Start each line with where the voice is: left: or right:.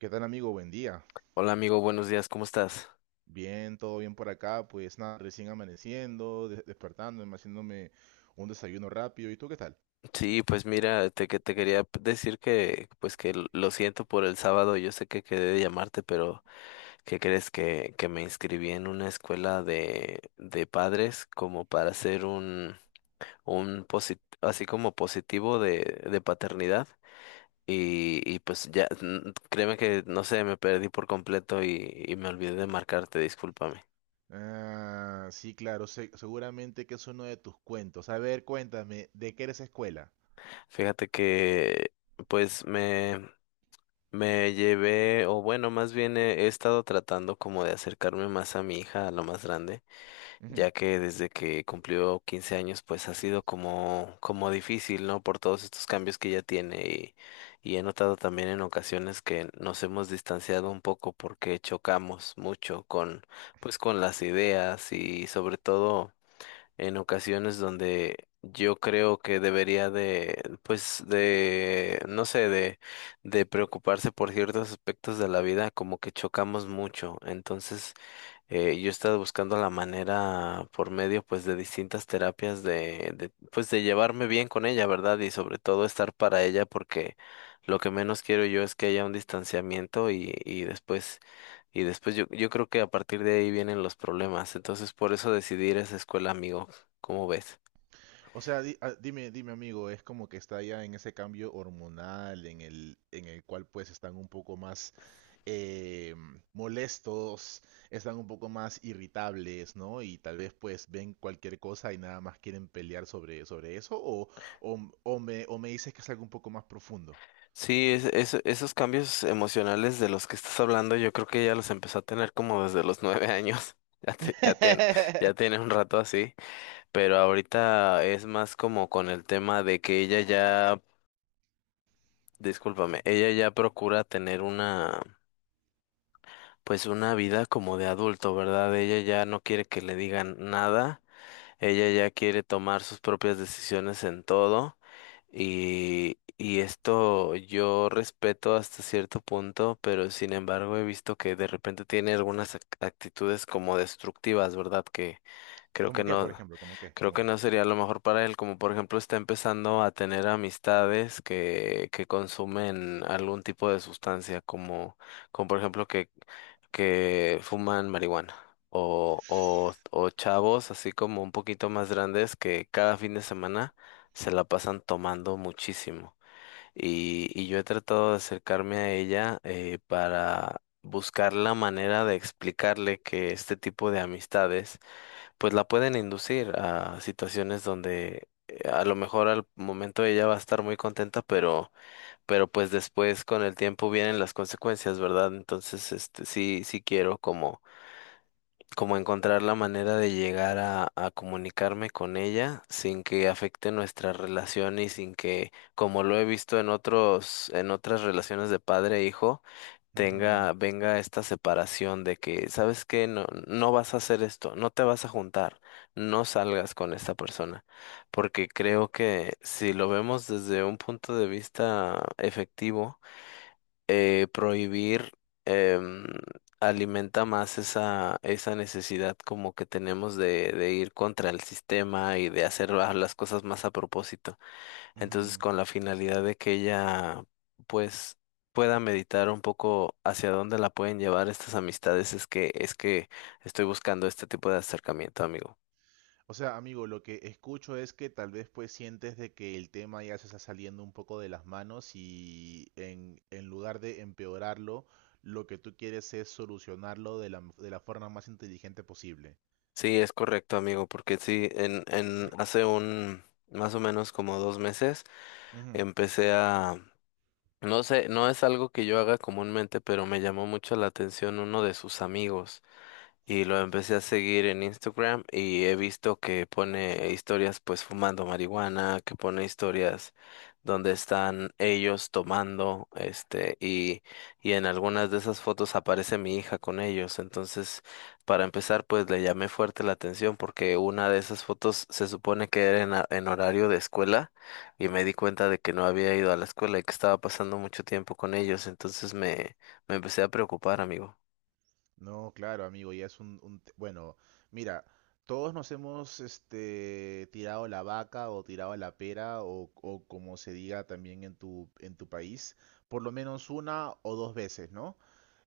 right: ¿Qué tal, amigo? Buen día.
left: Hola amigo, buenos días, ¿cómo estás?
right: Bien, todo bien por acá. Pues nada, recién amaneciendo, despertándome, haciéndome un desayuno rápido. ¿Y tú qué tal?
left: Sí, pues mira, que te quería decir que pues que lo siento por el sábado. Yo sé que quedé de llamarte, pero ¿qué crees que me inscribí en una escuela de padres como para hacer un así como positivo de paternidad? Y pues ya, créeme que no sé, me perdí por completo y me olvidé de marcarte, discúlpame.
right: Ah, sí, claro, seguramente que es uno de tus cuentos. A ver, cuéntame, ¿de qué eres escuela?
left: Fíjate que pues Me llevé, o bueno, más bien he estado tratando como de acercarme más a mi hija, a lo más grande,
right: Ujú.
left: ya que desde que cumplió 15 años, pues ha sido como difícil, ¿no? Por todos estos cambios que ella tiene, y he notado también en ocasiones que nos hemos distanciado un poco porque chocamos mucho pues con las ideas, y sobre todo en ocasiones donde yo creo que debería de, pues, no sé, de preocuparse por ciertos aspectos de la vida, como que chocamos mucho. Entonces, yo he estado buscando la manera por medio, pues, de distintas terapias de, pues, de llevarme bien con ella, ¿verdad? Y sobre todo estar para ella, porque lo que menos quiero yo es que haya un distanciamiento, y después yo, creo que a partir de ahí vienen los problemas. Entonces por eso decidí ir a esa escuela, amigo. ¿Cómo ves?
right: O sea, dime, amigo, es como que está ya en ese cambio hormonal en el cual pues están un poco más eh, molestos, están un poco más irritables, ¿no? Y tal vez pues ven cualquier cosa y nada más quieren pelear sobre eso, o me dices que es algo un poco más profundo.
left: Sí, esos cambios emocionales de los que estás hablando, yo creo que ya los empezó a tener como desde los 9 años. Ya, te- ya, tiene, ya tiene un rato así. Pero ahorita es más como con el tema de que discúlpame, ella ya procura tener pues una vida como de adulto, ¿verdad? Ella ya no quiere que le digan nada. Ella ya quiere tomar sus propias decisiones en todo, y esto yo respeto hasta cierto punto, pero sin embargo he visto que de repente tiene algunas actitudes como destructivas, ¿verdad? Que creo que
right: ¿Cómo qué, por
left: no,
right: ejemplo? ¿Cómo qué?
left: creo
right: ¿Cómo
left: que
right: qué?
left: no sería lo mejor para él, como por ejemplo está empezando a tener amistades que consumen algún tipo de sustancia, como por ejemplo que fuman marihuana, o chavos así como un poquito más grandes que cada fin de semana se la pasan tomando muchísimo. Y yo he tratado de acercarme a ella, para buscar la manera de explicarle que este tipo de amistades pues la pueden inducir a situaciones donde, a lo mejor al momento ella va a estar muy contenta, pero, pues después con el tiempo vienen las consecuencias, ¿verdad? Entonces, este, sí, sí quiero como encontrar la manera de llegar a comunicarme con ella sin que afecte nuestra relación, y sin que, como lo he visto en otros, en otras relaciones de padre e hijo,
right: Ujú,
left: venga esta separación de que, ¿sabes qué? No, no vas a hacer esto, no te vas a juntar, no salgas con esta persona. Porque creo que si lo vemos desde un punto de vista efectivo, prohibir em, alimenta más esa necesidad como que tenemos de ir contra el sistema y de hacer las cosas más a propósito. Entonces,
right: ujú.
left: con la finalidad de que ella pues pueda meditar un poco hacia dónde la pueden llevar estas amistades, es que estoy buscando este tipo de acercamiento, amigo.
right: O sea, amigo, lo que escucho es que tal vez pues sientes de que el tema ya se está saliendo un poco de las manos y en lugar de empeorarlo, lo que tú quieres es solucionarlo de la forma más inteligente posible.
left: Sí, es correcto, amigo, porque sí, en hace un más o menos como 2 meses
right: Ujú.
left: empecé a. No sé, no es algo que yo haga comúnmente, pero me llamó mucho la atención uno de sus amigos. Y lo empecé a seguir en Instagram y he visto que pone historias pues fumando marihuana, que pone historias donde están ellos tomando, este, y en algunas de esas fotos aparece mi hija con ellos. Entonces, para empezar, pues le llamé fuerte la atención porque una de esas fotos se supone que era en, en horario de escuela, y me di cuenta de que no había ido a la escuela y que estaba pasando mucho tiempo con ellos. Entonces me empecé a preocupar, amigo.
right: No, claro, amigo, ya es un te- Bueno, mira, todos nos hemos tirado la vaca o tirado la pera o como se diga también en tu país, por lo menos una o dos veces, ¿no?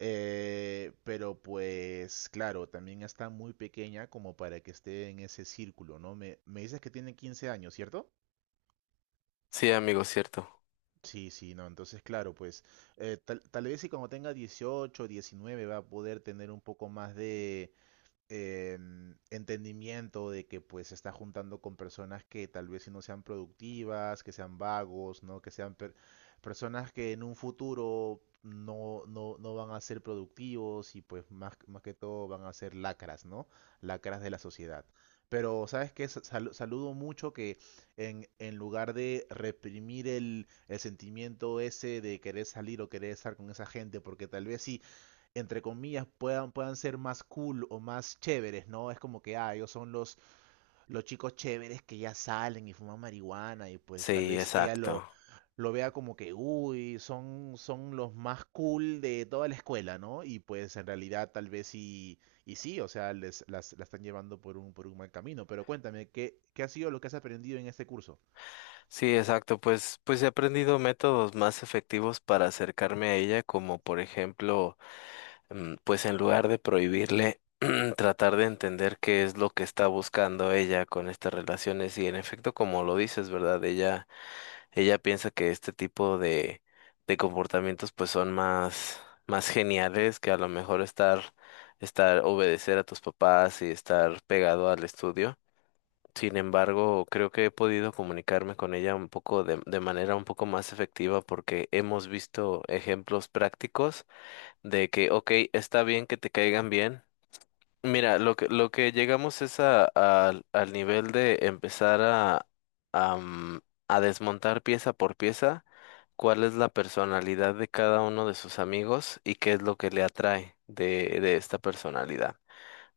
right: Pero pues, claro, también está muy pequeña como para que esté en ese círculo, ¿no? Me dices que tiene 15 años, ¿cierto?
left: Sí, amigo, cierto.
right: Sí, sí, no, entonces claro, pues tal vez si cuando tenga 18, 19 va a poder tener un poco más de eh, entendimiento de que pues se está juntando con personas que tal vez si no sean productivas, que sean vagos, ¿no? Que sean personas que en un futuro no van a ser productivos y pues más que todo van a ser lacras, ¿no? Lacras de la sociedad. Pero, ¿sabes qué? Saludo mucho que en lugar de reprimir el sentimiento ese de querer salir o querer estar con esa gente, porque tal vez sí, entre comillas, puedan ser más cool o más chéveres, ¿no? Es como que, ah, ellos son los chicos chéveres que ya salen y fuman marihuana y pues tal
left: Sí,
right: vez ella lo,
left: exacto.
right: lo vea como que, uy, son los más cool de toda la escuela, ¿no? Y pues en realidad tal vez sí, y sí, o sea, la están llevando por un mal camino. Pero cuéntame, ¿qué ha sido lo que has aprendido en este curso?
left: Sí, exacto. Pues, he aprendido métodos más efectivos para acercarme a ella, como por ejemplo, pues en lugar de prohibirle, tratar de entender qué es lo que está buscando ella con estas relaciones. Y en efecto, como lo dices, ¿verdad? Ella piensa que este tipo de comportamientos pues son más, más geniales que a lo mejor estar, obedecer a tus papás y estar pegado al estudio. Sin embargo, creo que he podido comunicarme con ella un poco de manera un poco más efectiva porque hemos visto ejemplos prácticos de que, ok, está bien que te caigan bien. Mira, lo que llegamos es a, al al nivel de empezar a, mm, a desmontar pieza por pieza cuál es la personalidad de cada uno de sus amigos y qué es lo que le atrae de esta personalidad.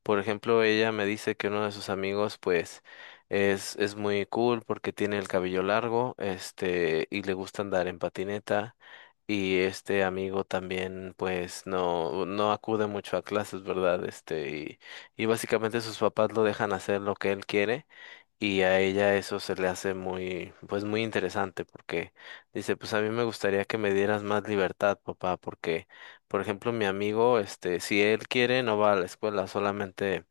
left: Por ejemplo, ella me dice que uno de sus amigos, pues, es muy cool porque tiene el cabello largo, este, y le gusta andar en patineta. Y este amigo también, pues, no acude mucho a clases, ¿verdad? Este, y, básicamente sus papás lo dejan hacer lo que él quiere. Y a ella eso se le hace muy, pues muy interesante, porque dice, pues a mí me gustaría que me dieras más libertad, papá, porque por ejemplo, mi amigo, este, si él quiere, no va a la escuela, solamente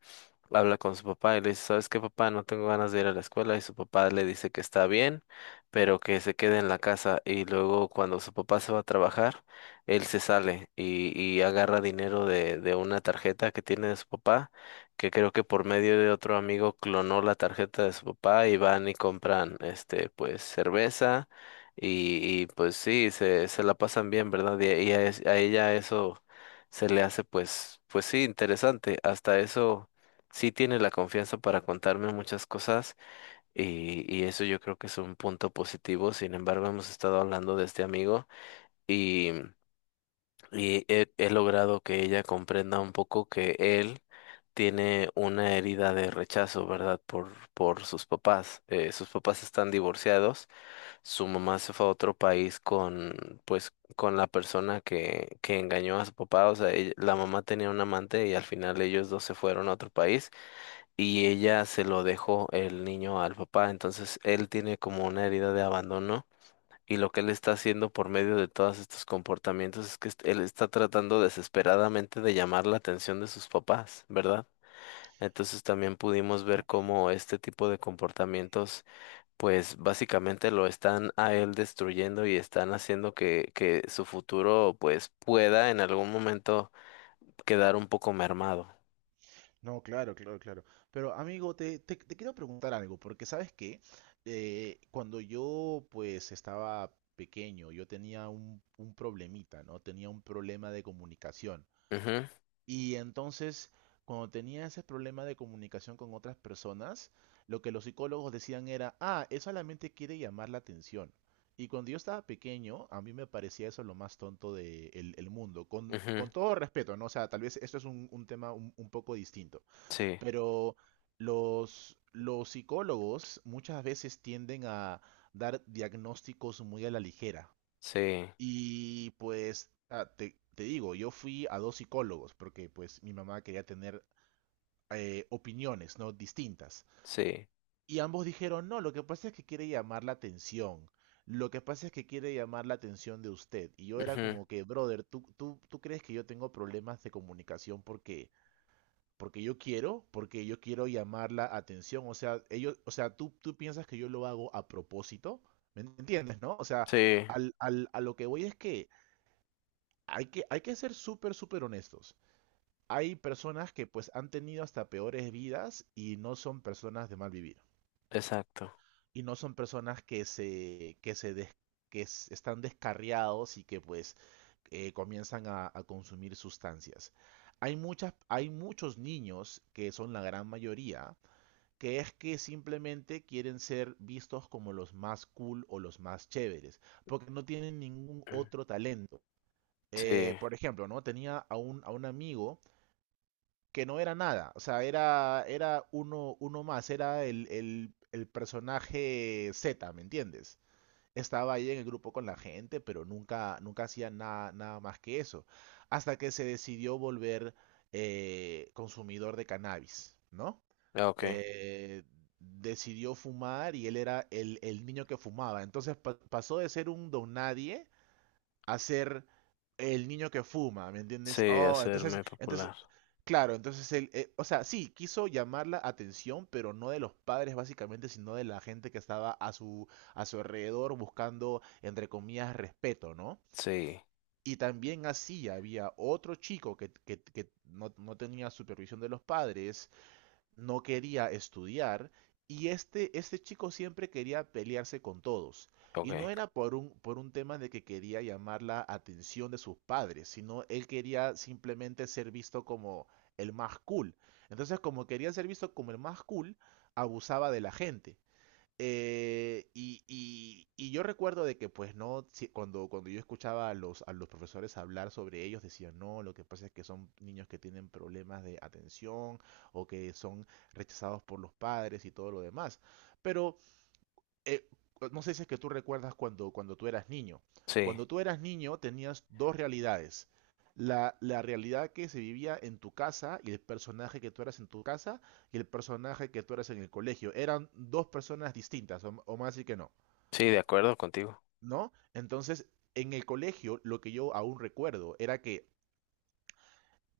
left: habla con su papá y le dice, ¿sabes qué, papá? No tengo ganas de ir a la escuela. Y su papá le dice que está bien, pero que se quede en la casa. Y luego cuando su papá se va a trabajar, él se sale y agarra dinero de una tarjeta que tiene de su papá, que creo que por medio de otro amigo clonó la tarjeta de su papá, y van y compran, este, pues, cerveza. Y y pues sí, se la pasan bien, ¿verdad? Y y a a ella eso se le hace pues, sí, interesante. Hasta eso sí tiene la confianza para contarme muchas cosas, y eso yo creo que es un punto positivo. Sin embargo, hemos estado hablando de este amigo, y, y he logrado que ella comprenda un poco que él tiene una herida de rechazo, ¿verdad? Por sus papás. Sus papás están divorciados, su mamá se fue a otro país con, pues, con la persona que engañó a su papá. O sea, ella- la mamá tenía un amante y al final ellos dos se fueron a otro país y ella se lo dejó el niño al papá. Entonces él tiene como una herida de abandono, y lo que él está haciendo por medio de todos estos comportamientos es que él está tratando desesperadamente de llamar la atención de sus papás, ¿verdad? Entonces también pudimos ver cómo este tipo de comportamientos pues básicamente lo están a él destruyendo, y están haciendo que su futuro pues pueda en algún momento quedar un poco mermado.
right: No, claro, claro, claro. Pero amigo, te quiero preguntar algo, porque sabes que cuando yo pues estaba pequeño, yo tenía un problemita, ¿no? Tenía un problema de comunicación.
left: Ujú,
right: Y entonces, cuando tenía ese problema de comunicación con otras personas, lo que los psicólogos decían era, ah, él solamente quiere llamar la atención. Y cuando yo estaba pequeño, a mí me parecía eso lo más tonto del mundo, con,
left: ujú,
right: con todo respeto, ¿no? O sea, tal vez esto es un tema un poco distinto.
left: sí,
right: Pero los psicólogos muchas veces tienden a dar diagnósticos muy a la ligera.
left: sí.
right: Y pues te digo, yo fui a dos psicólogos porque pues mi mamá quería tener opiniones, ¿no? Distintas.
left: Sí.
right: Y ambos dijeron, no, lo que pasa es que quiere llamar la atención. Lo que pasa es que quiere llamar la atención de usted. Y yo era
left: Ujú.
right: como que, brother, ¿tú crees que yo tengo problemas de comunicación porque yo quiero llamar la atención. O sea, o sea, tú piensas que yo lo hago a propósito. ¿Me entiendes, no? O sea,
left: Sí,
right: a lo que voy es que hay que ser súper, súper honestos. Hay personas que pues han tenido hasta peores vidas y no son personas de mal vivir.
left: exacto.
right: Y no son personas que se des- que s- están descarriados y que pues comienzan a consumir sustancias. Hay muchos niños que son la gran mayoría que es que simplemente quieren ser vistos como los más cool o los más chéveres, porque no tienen ningún
left: Mm,
right: otro talento.
left: sí,
right: Por ejemplo, ¿no? Tenía a un amigo que no era nada, o sea, era uno más, era el personaje Z, ¿me entiendes? Estaba ahí en el grupo con la gente, pero nunca, nunca hacía nada, nada más que eso, hasta que se decidió volver consumidor de cannabis, ¿no?
left: ah, ok.
right: eh, Decidió fumar y él era el niño que fumaba. Entonces pasó de ser un don nadie a ser el niño que fuma, ¿me entiendes?
left: Sí,
right: Oh, entonces,
left: hacerme
right: entonces,
left: popular.
right: claro, entonces él, o sea, sí, quiso llamar la atención, pero no de los padres básicamente, sino de la gente que estaba a su alrededor buscando, entre comillas, respeto, ¿no?
left: Sí,
right: Y también así había otro chico que no tenía supervisión de los padres, no quería estudiar y este chico siempre quería pelearse con todos. Y
left: ok.
right: no era por un tema de que quería llamar la atención de sus padres, sino él quería simplemente ser visto como el más cool. Entonces, como quería ser visto como el más cool, abusaba de la gente. Y yo recuerdo de que, pues, no, cuando yo escuchaba a los profesores hablar sobre ellos, decían, no, lo que pasa es que son niños que tienen problemas de atención o que son rechazados por los padres y todo lo demás. Pero eh, no sé si es que tú recuerdas cuando tú eras niño.
left: Sí,
right: Cuando tú eras niño tenías dos realidades. La realidad que se vivía en tu casa y el personaje que tú eras en tu casa y el personaje que tú eras en el colegio. Eran dos personas distintas, o más y que no,
left: sí, de acuerdo contigo.
right: ¿no? Entonces, en el colegio, lo que yo aún recuerdo era que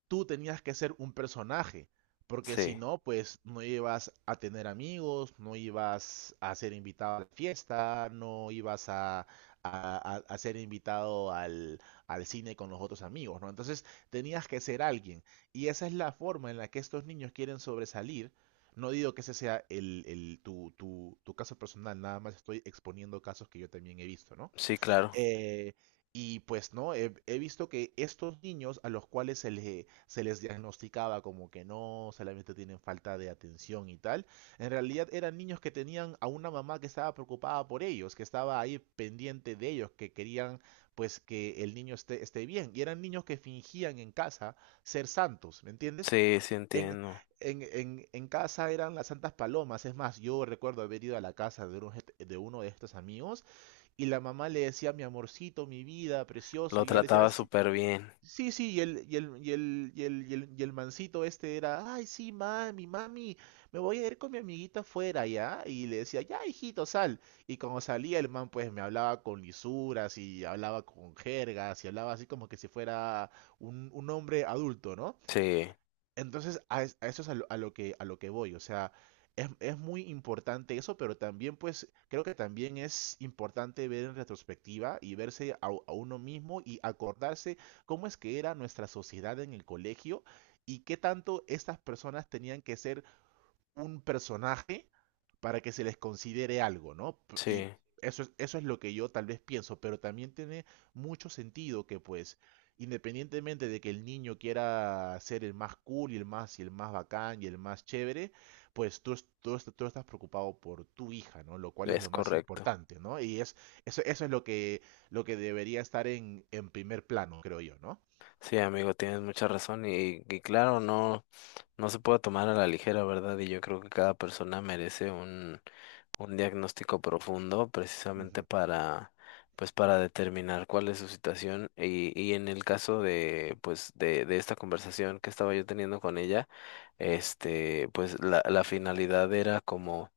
right: tú tenías que ser un personaje, porque si
left: Sí,
right: no, pues no ibas a tener amigos, no ibas a ser invitado a la fiesta, no ibas a ser invitado al cine con los otros amigos, ¿no? Entonces tenías que ser alguien. Y esa es la forma en la que estos niños quieren sobresalir. No digo que ese sea tu caso personal, nada más estoy exponiendo casos que yo también he visto, ¿no?
left: sí, claro.
right: Eh, y pues no, he visto que estos niños a los cuales se les diagnosticaba como que no, solamente tienen falta de atención y tal, en realidad eran niños que tenían a una mamá que estaba preocupada por ellos, que estaba ahí pendiente de ellos, que querían pues que el niño esté bien. Y eran niños que fingían en casa ser santos, ¿me entiendes?
left: Sí, sí
right: En,
left: entiendo.
right: en casa eran las santas palomas. Es más, yo recuerdo haber ido a la casa de uno de estos amigos y la mamá le decía, mi amorcito, mi vida, precioso.
left: Lo
right: Y él decía, "Ah,
left: trataba
right: sí,
left: súper bien.
right: sí, sí", Y el, y el, y el, y el, y el, y el mancito este era, ay, sí, mami, mami, me voy a ir con mi amiguita afuera, ¿ya? Y le decía, ya, hijito, sal. Y cuando salía el man, pues me hablaba con lisuras y hablaba con jergas y hablaba así como que si fuera un hombre adulto, ¿no?
left: Sí,
right: Entonces, a eso es a lo que voy. O sea, es muy importante eso, pero también, pues, creo que también es importante ver en retrospectiva y verse a uno mismo y acordarse cómo es que era nuestra sociedad en el colegio y qué tanto estas personas tenían que ser un personaje para que se les considere algo, ¿no? Y
left: sí,
right: eso es lo que yo tal vez pienso, pero también tiene mucho sentido que pues, independientemente de que el niño quiera ser el más cool y el más bacán y el más chévere, pues tú estás preocupado por tu hija, ¿no? Lo cual es
left: es
right: lo más
left: correcto.
right: importante, ¿no? Eso es lo que debería estar en primer plano, creo yo, ¿no?
left: Sí, amigo, tienes mucha razón, y claro, no, no se puede tomar a la ligera, ¿verdad? Y yo creo que cada persona merece un diagnóstico profundo precisamente
right: Ujú,
left: para pues para determinar cuál es su situación. Y en el caso de pues de esta conversación que estaba yo teniendo con ella, este pues la finalidad era como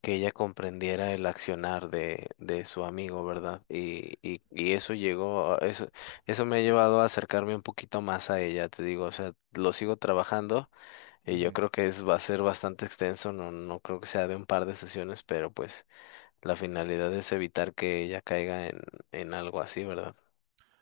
left: que ella comprendiera el accionar de su amigo, ¿verdad? Y eso llegó, eso me ha llevado a acercarme un poquito más a ella, te digo, o sea, lo sigo trabajando, y yo
right: ujú.
left: creo que es, va a ser bastante extenso, no, no creo que sea de un par de sesiones, pero pues la finalidad es evitar que ella caiga en algo así, ¿verdad?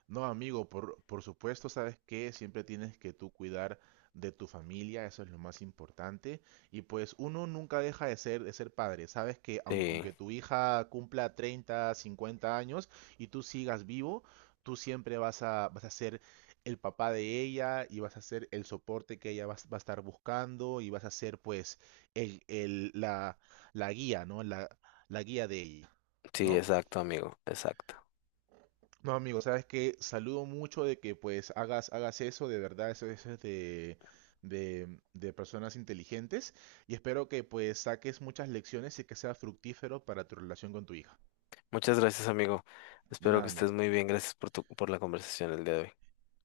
right: No, amigo, por supuesto, sabes que siempre tienes que tú cuidar de tu familia, eso es lo más importante. Y pues uno nunca deja de ser padre. Sabes que
left: Sí,
right: aunque tu hija cumpla 30, 50 años y tú sigas vivo, tú siempre vas a ser el papá de ella y vas a ser el soporte que ella va a estar buscando y vas a ser pues el, el- la, la guía, ¿no? La guía de ella,
left: sí,
right: ¿no?
left: exacto, amigo, exacto.
right: No, amigo, sabes que saludo mucho de que pues hagas eso, de verdad, eso es de, de personas inteligentes y espero que pues saques muchas lecciones y que sea fructífero para tu relación con tu hija.
left: Muchas gracias, amigo.
right: De
left: Espero
right: nada,
left: que estés
right: amigo.
left: muy bien. Gracias por tu, por la conversación el día de hoy.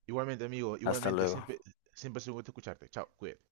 right: Igualmente, amigo,
left: Hasta
right: igualmente,
left: luego.
right: siempre es un gusto escucharte. Chao, cuídate.